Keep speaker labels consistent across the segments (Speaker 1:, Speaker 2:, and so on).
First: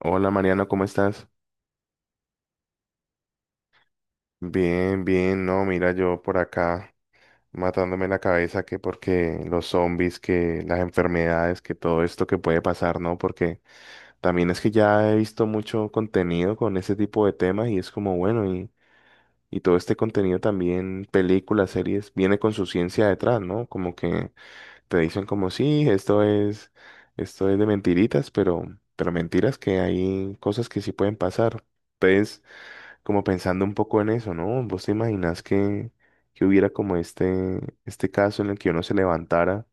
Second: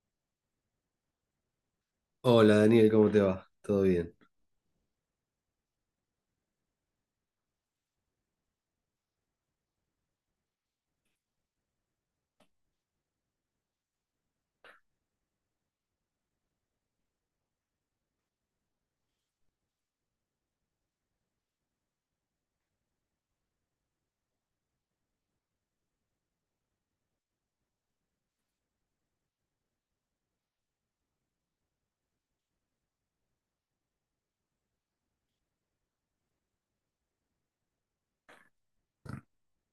Speaker 1: Hola Mariano, ¿cómo estás?
Speaker 2: Hola Daniel, ¿cómo te va? ¿Todo bien?
Speaker 1: Bien, bien, no, mira yo por acá matándome la cabeza que porque los zombies, que las enfermedades, que todo esto que puede pasar, ¿no? Porque también es que ya he visto mucho contenido con ese tipo de temas y es como, bueno, y todo este contenido también, películas, series, viene con su ciencia detrás, ¿no? Como que te dicen como, sí, esto es de mentiritas, pero mentiras que hay cosas que sí pueden pasar. Entonces, como pensando un poco en eso, ¿no? ¿Vos te imaginás que hubiera como este caso en el que uno se levantara,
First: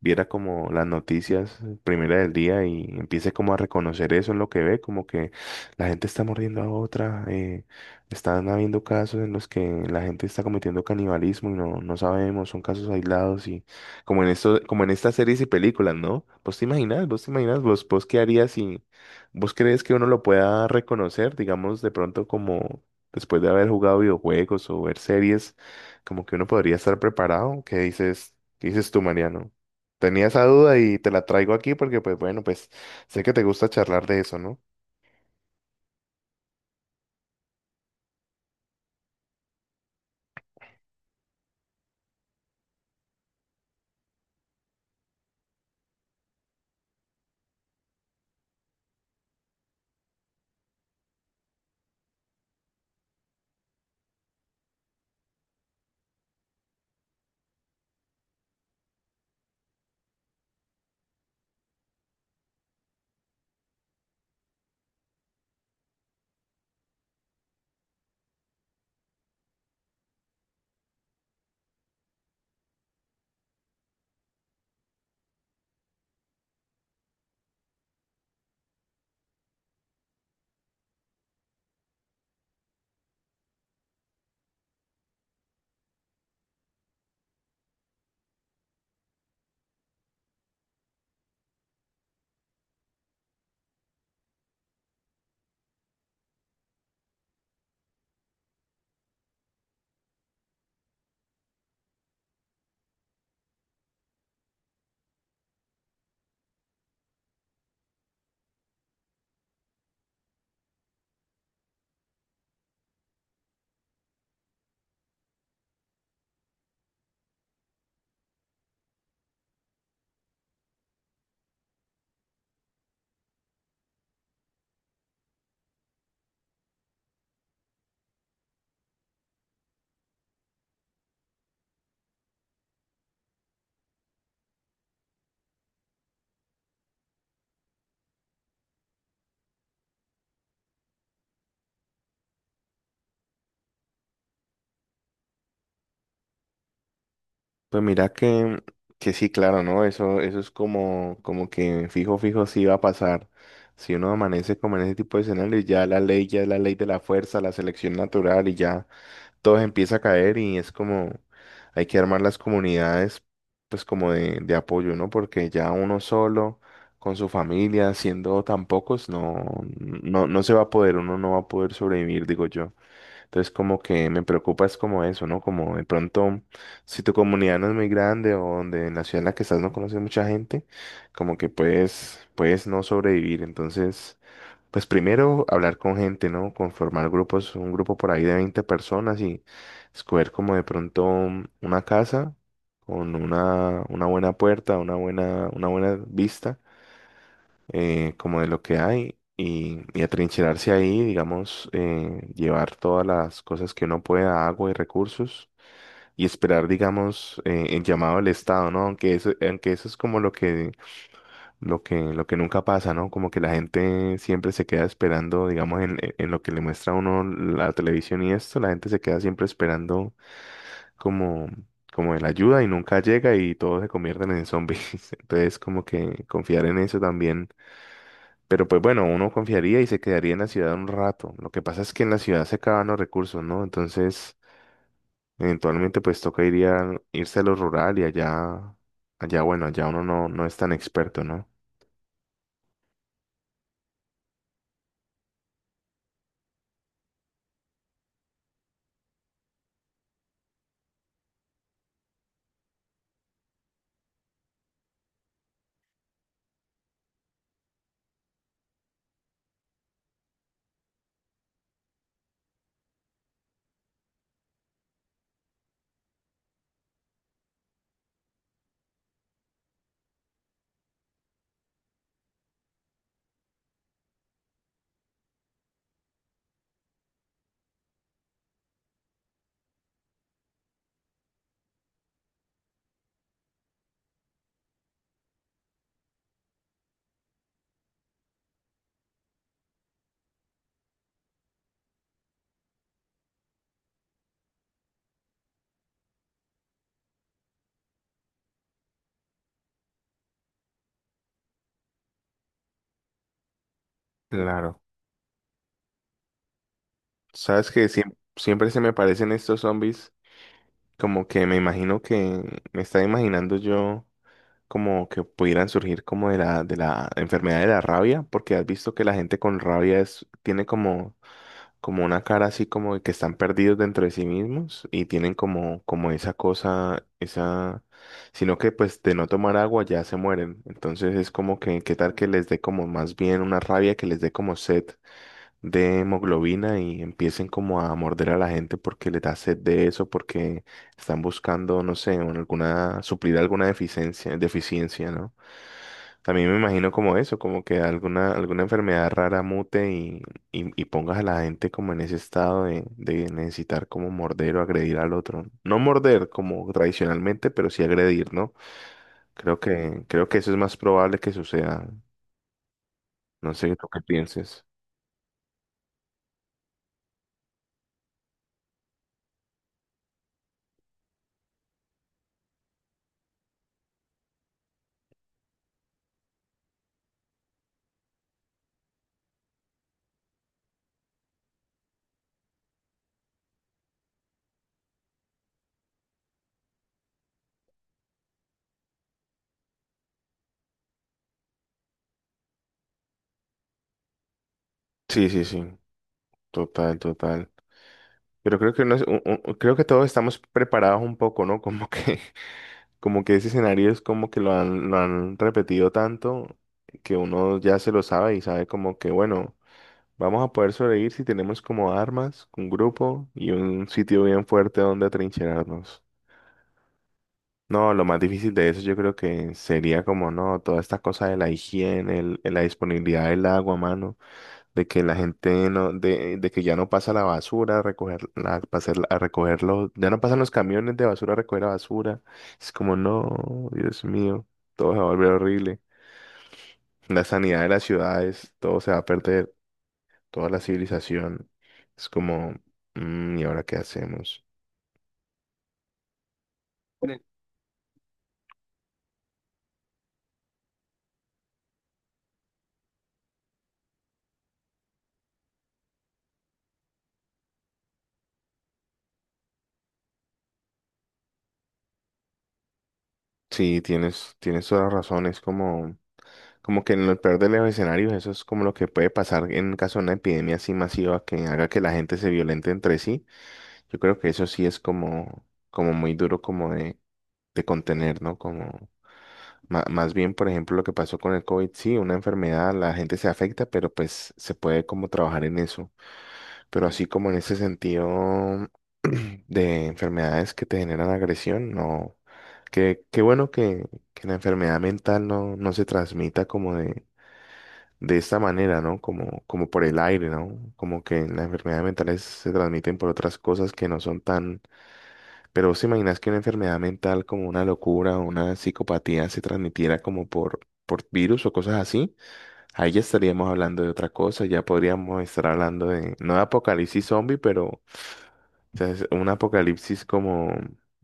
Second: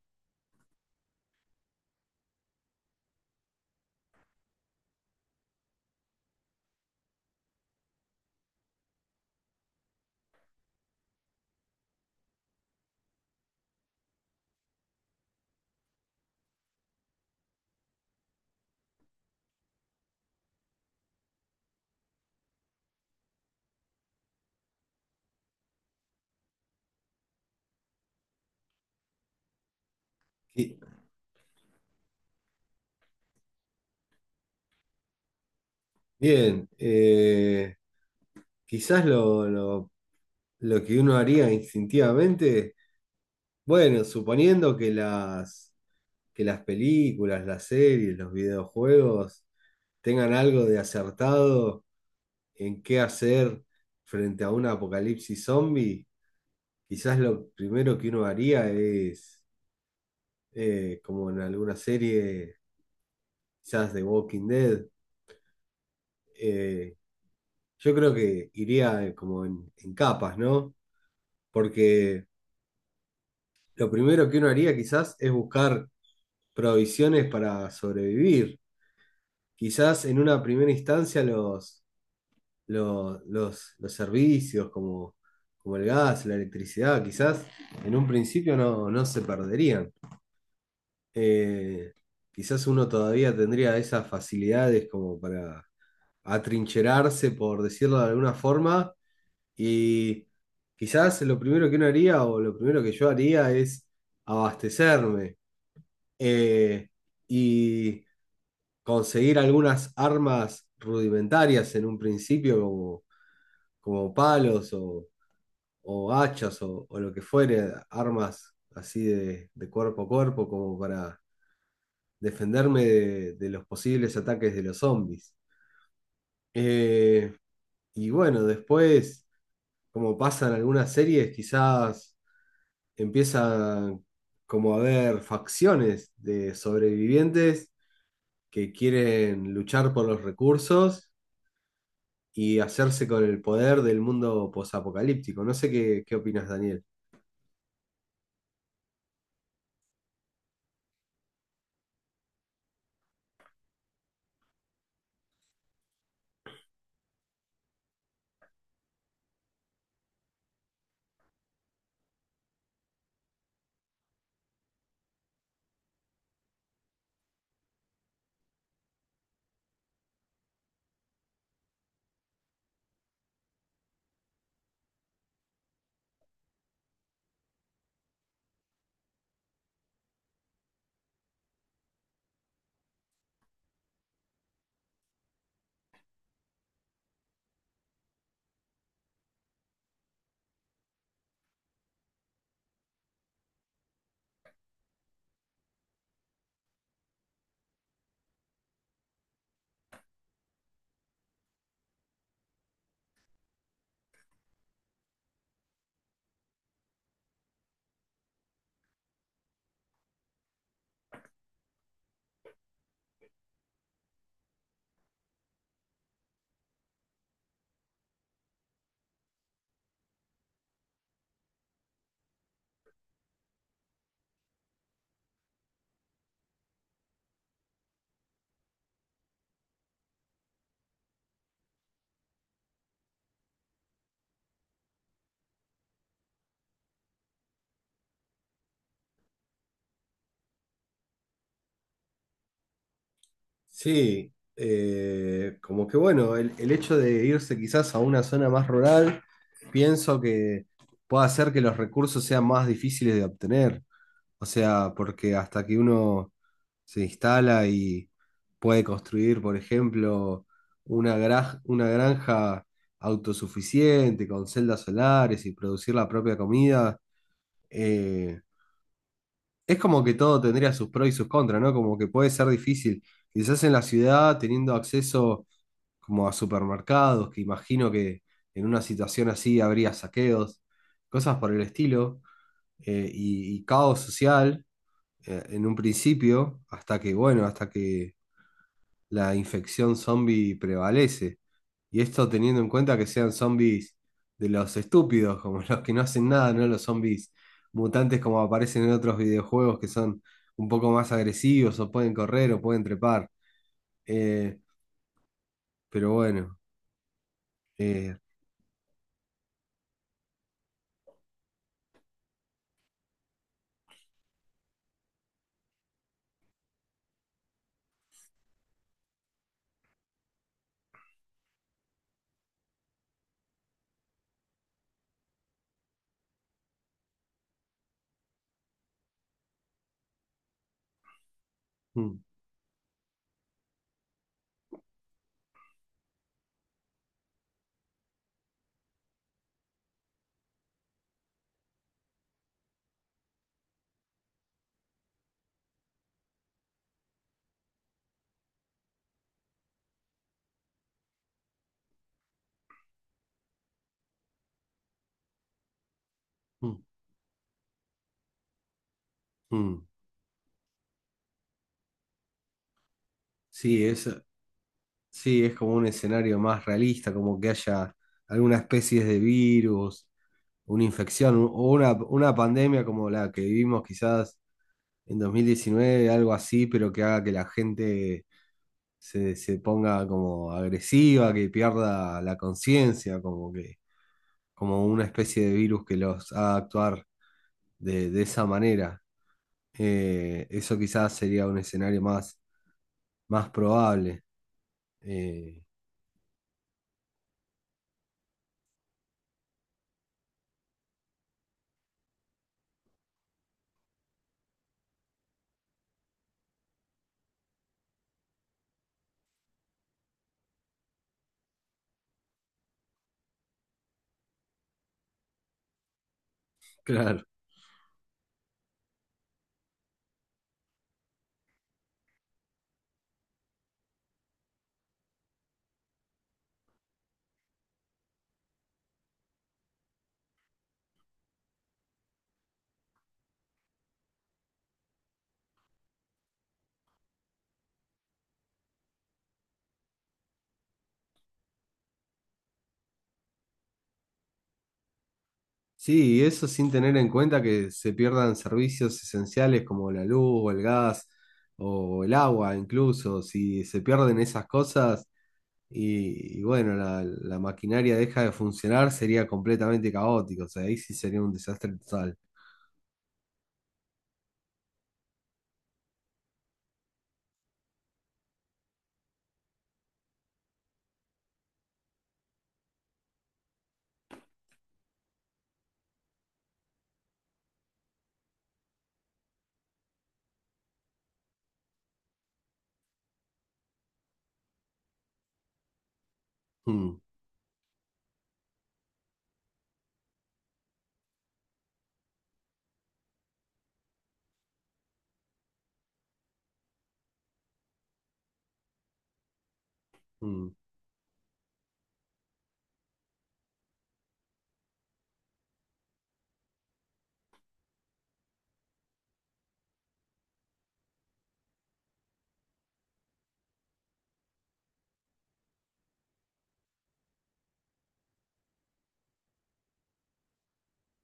Speaker 1: viera como las noticias, primera del día, y empiece como a reconocer eso en lo que ve, como que la gente está mordiendo a otra, están habiendo casos en los que la gente está cometiendo canibalismo y no, no sabemos, son casos aislados y como en esto, como en estas series y películas, ¿no? ¿Vos te imaginas? ¿Vos te imaginas? ¿Vos qué harías si vos crees que uno lo pueda reconocer, digamos, de pronto como después de haber jugado videojuegos o ver series, como que uno podría estar preparado? ¿Qué dices? ¿Qué dices tú, Mariano? Tenía esa duda
Speaker 2: Qui-
Speaker 1: y te la traigo aquí porque, pues bueno, pues sé que te gusta charlar de eso, ¿no?
Speaker 2: Bien. Quizás lo que uno haría instintivamente, bueno, suponiendo que las películas, las series, los videojuegos tengan algo de acertado en qué hacer frente a un apocalipsis zombie, quizás lo primero que uno haría es, como en alguna serie, quizás de Walking Dead, eh, yo creo que iría, como en capas, ¿no? Porque lo primero que uno haría quizás es buscar provisiones para sobrevivir. Quizás en una primera instancia los servicios como, como el gas, la electricidad, quizás en un principio no se perderían. Eh, Quizás uno todavía tendría esas facilidades como para atrincherarse, por decirlo de alguna forma. Y quizás lo primero que uno haría o lo primero que yo haría es abastecerme, eh, y conseguir algunas armas rudimentarias en un principio como, como palos o hachas o lo que fuere, armas así de cuerpo a cuerpo como para defenderme de los posibles ataques de los zombies. Eh, y bueno, después, como pasan algunas series, quizás empiezan como a haber facciones de sobrevivientes que quieren luchar por los recursos y hacerse con el poder del mundo posapocalíptico. No sé qué, qué opinas, Daniel.
Speaker 1: Pues mira que sí, claro, ¿no? Eso es como que fijo, fijo, sí va a pasar. Si uno amanece como en ese tipo de escenarios, ya es la ley de la fuerza, la selección natural, y ya todo empieza a caer y es como, hay que armar las comunidades, pues como de apoyo, ¿no? Porque ya uno solo, con su familia, siendo tan pocos, no, no, no se va a poder, uno no va a poder sobrevivir, digo yo. Entonces como que me preocupa es como eso, ¿no? Como de pronto, si tu comunidad no es muy grande o donde en la ciudad en la que estás no conoces mucha gente, como que puedes no sobrevivir. Entonces, pues primero hablar con gente, ¿no? Conformar grupos, un grupo por ahí de 20 personas, y escoger como de pronto una casa con una buena puerta, una buena vista, como de lo que hay, y atrincherarse ahí, digamos, llevar todas las cosas que uno pueda, agua y recursos, y esperar, digamos, el llamado del Estado, ¿no? Aunque eso es como lo que nunca pasa, ¿no? Como que la gente siempre se queda esperando, digamos, en lo que le muestra a uno la televisión, y esto, la gente se queda siempre esperando como... como de la ayuda, y nunca llega y todos se convierten en zombies. Entonces, como que confiar en eso también, pero pues bueno, uno confiaría y se quedaría en la ciudad un rato. Lo que pasa es que en la ciudad se acaban los recursos, ¿no? Entonces, eventualmente pues toca irse a lo rural, y bueno, allá uno no, no es tan experto, ¿no?
Speaker 2: Sí, como que bueno, el hecho de irse quizás a una zona más rural, pienso que puede hacer que los recursos sean más difíciles de obtener. O sea, porque hasta que uno se instala y puede construir, por ejemplo, una una granja autosuficiente con celdas solares y producir la propia comida, eh, es como que todo tendría sus pros y sus contras, ¿no? Como que puede ser difícil. Quizás en la ciudad, teniendo acceso como a supermercados, que imagino que en una situación así habría saqueos, cosas por el estilo, y caos social, en un principio, hasta que, bueno, hasta que la infección zombie prevalece. Y esto teniendo en cuenta que sean zombies de los estúpidos, como los que no hacen nada, no los zombies mutantes como aparecen en otros videojuegos que son un poco más agresivos o pueden correr o pueden trepar. Eh,
Speaker 1: Claro.
Speaker 2: pero bueno,
Speaker 1: Sabes que siempre,
Speaker 2: eh,
Speaker 1: siempre se me parecen estos zombies, como que me imagino que me estaba imaginando yo como que pudieran surgir como de la enfermedad de la rabia, porque has visto que la gente con rabia es, tiene como una cara así como de que están perdidos dentro de sí mismos y tienen como esa cosa, sino que pues de no tomar agua ya se mueren. Entonces es como que, ¿qué tal
Speaker 2: mm,
Speaker 1: que les dé como más bien una rabia, que les dé como sed de hemoglobina y empiecen como a morder a la gente porque les da sed de eso, porque están buscando, no sé, suplir alguna deficiencia, ¿no? También me imagino como eso, como que alguna enfermedad rara mute y pongas a la gente como en ese estado de necesitar como morder o agredir al otro. No morder como
Speaker 2: mm,
Speaker 1: tradicionalmente, pero sí agredir, ¿no? Creo
Speaker 2: mm.
Speaker 1: que, creo que eso es más probable que suceda. No sé
Speaker 2: Sí,
Speaker 1: tú qué pienses.
Speaker 2: sí, es como un escenario más realista, como que haya alguna especie de virus, una o una pandemia como la que vivimos quizás en 2019, algo así, pero que haga que la gente se ponga como agresiva, que pierda la conciencia, como que, como una especie de virus que los haga actuar de esa manera. Eso quizás sería un escenario más, más probable.
Speaker 1: Sí, sí,
Speaker 2: Eh,
Speaker 1: sí. Total, total. Pero creo que todos estamos preparados un poco, ¿no? Como que, como que ese escenario es como que lo han repetido tanto que uno ya se lo sabe y sabe como que, bueno. Vamos a poder sobrevivir si tenemos como armas, un grupo y un sitio bien fuerte donde atrincherarnos.
Speaker 2: claro.
Speaker 1: No, lo más difícil de eso yo creo que sería como, no, toda esta cosa de la higiene, la disponibilidad del agua, mano, de que la gente no, de que ya no pasa la basura a recoger, a recogerlo, ya no pasan los camiones de basura a recoger la basura. Es como, no, Dios mío, todo se va a volver horrible. La sanidad de las ciudades, todo se va a perder. Toda la civilización. Es como, "Mm, ¿y ahora qué hacemos?"
Speaker 2: Sí, y eso sin tener en
Speaker 1: Bueno.
Speaker 2: cuenta que se pierdan servicios esenciales como la luz o el gas o el agua, incluso. Si se pierden esas cosas, y bueno, la maquinaria deja de funcionar, sería completamente caótico, o sea, ahí sí sería un desastre total.
Speaker 1: Sí, tienes toda la razón. Es como que en el peor de los escenarios, eso es como lo que puede pasar en caso de una epidemia así masiva que haga que la gente se violente entre sí. Yo creo que eso sí es como muy duro como de contener, ¿no? Como más bien, por ejemplo, lo que pasó con el COVID, sí, una enfermedad, la gente se afecta, pero pues se puede como trabajar en eso. Pero
Speaker 2: Mm,
Speaker 1: así como en ese sentido de enfermedades que te generan agresión, no. Qué bueno que la enfermedad mental no, no se transmita como de esta manera, ¿no? Como por el aire,
Speaker 2: mm,
Speaker 1: ¿no? Como que las enfermedades mentales se transmiten por otras cosas que no son tan. Pero ¿vos te imaginas que una enfermedad mental como una locura o una psicopatía se transmitiera como por virus o cosas así? Ahí ya estaríamos hablando de otra cosa, ya podríamos estar hablando no de apocalipsis zombie, pero o sea, es un apocalipsis como,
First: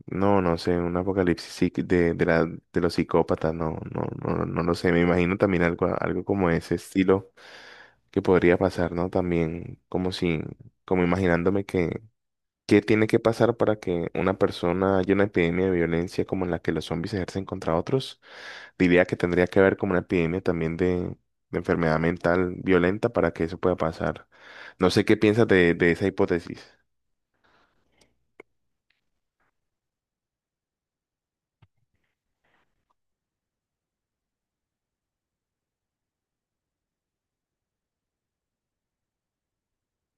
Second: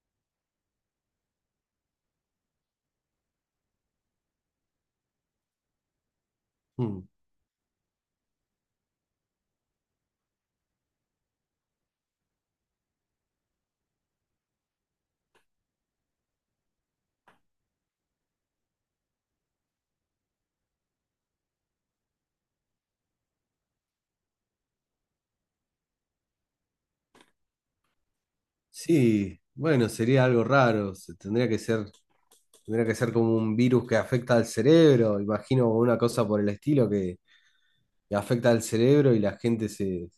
Speaker 1: no, no sé, un apocalipsis de los psicópatas, no, no, no, no lo sé. Me imagino también algo como ese
Speaker 2: mm.
Speaker 1: estilo que podría pasar, ¿no? También como si, como imaginándome que, ¿qué tiene que pasar para que una persona haya una epidemia de violencia como en la que los zombies ejercen contra otros? Diría que tendría que haber como una epidemia también de enfermedad mental violenta para que eso pueda pasar. No sé qué piensas de esa hipótesis.
Speaker 2: Sí, bueno, sería algo raro, tendría que ser como un virus que afecta al cerebro, imagino una cosa por el estilo que afecta al cerebro y la gente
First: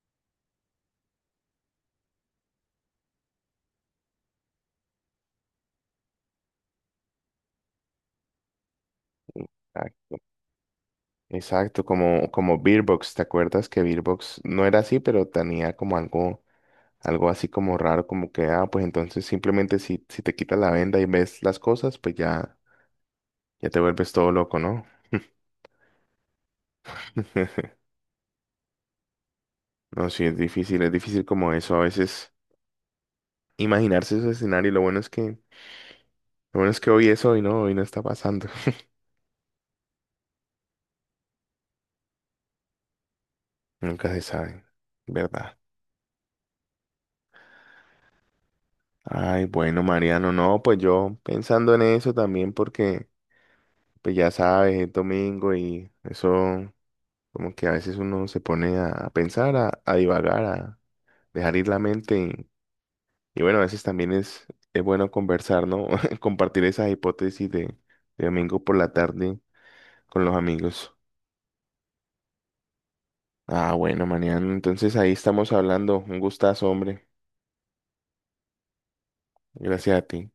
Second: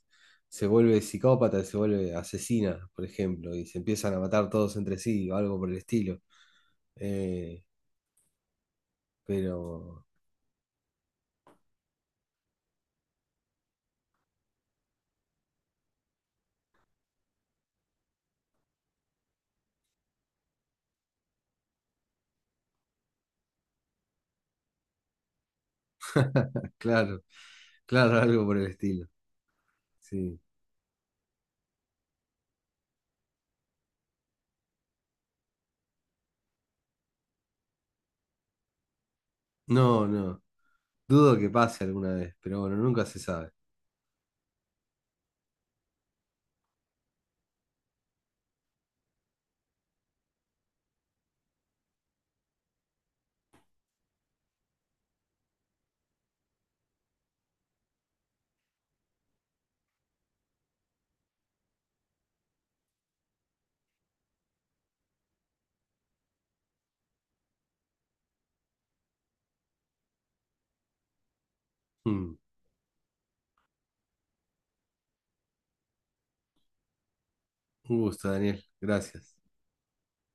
Speaker 2: se vuelve psicópata, se vuelve asesina, por ejemplo, y se empiezan a matar todos entre sí o algo por el estilo. Eh, pero...
Speaker 1: Exacto, como Beerbox, ¿te acuerdas que Beerbox no era así, pero tenía como algo así como raro, como que, ah, pues entonces simplemente si te quitas la venda y ves las cosas, pues ya te vuelves todo loco, ¿no?
Speaker 2: Claro, claro, algo por el estilo.
Speaker 1: No, sí,
Speaker 2: Sí.
Speaker 1: es difícil como eso, a veces imaginarse ese escenario. Lo bueno es que hoy es hoy, ¿no? Hoy no está pasando.
Speaker 2: No, no. Dudo que pase alguna vez, pero bueno, nunca se sabe.
Speaker 1: Nunca se sabe, ¿verdad? Ay, bueno, Mariano, no, pues yo pensando en eso también porque pues ya sabes, es domingo y eso como que a veces uno se pone a pensar, a divagar, a dejar ir la mente y bueno, a veces también es bueno conversar, ¿no? Compartir esas hipótesis de domingo por la tarde con los amigos.
Speaker 2: Mm.
Speaker 1: Ah, bueno, mañana, entonces ahí estamos hablando. Un gustazo, hombre.
Speaker 2: Un gusto, Daniel. Gracias.
Speaker 1: Gracias a ti.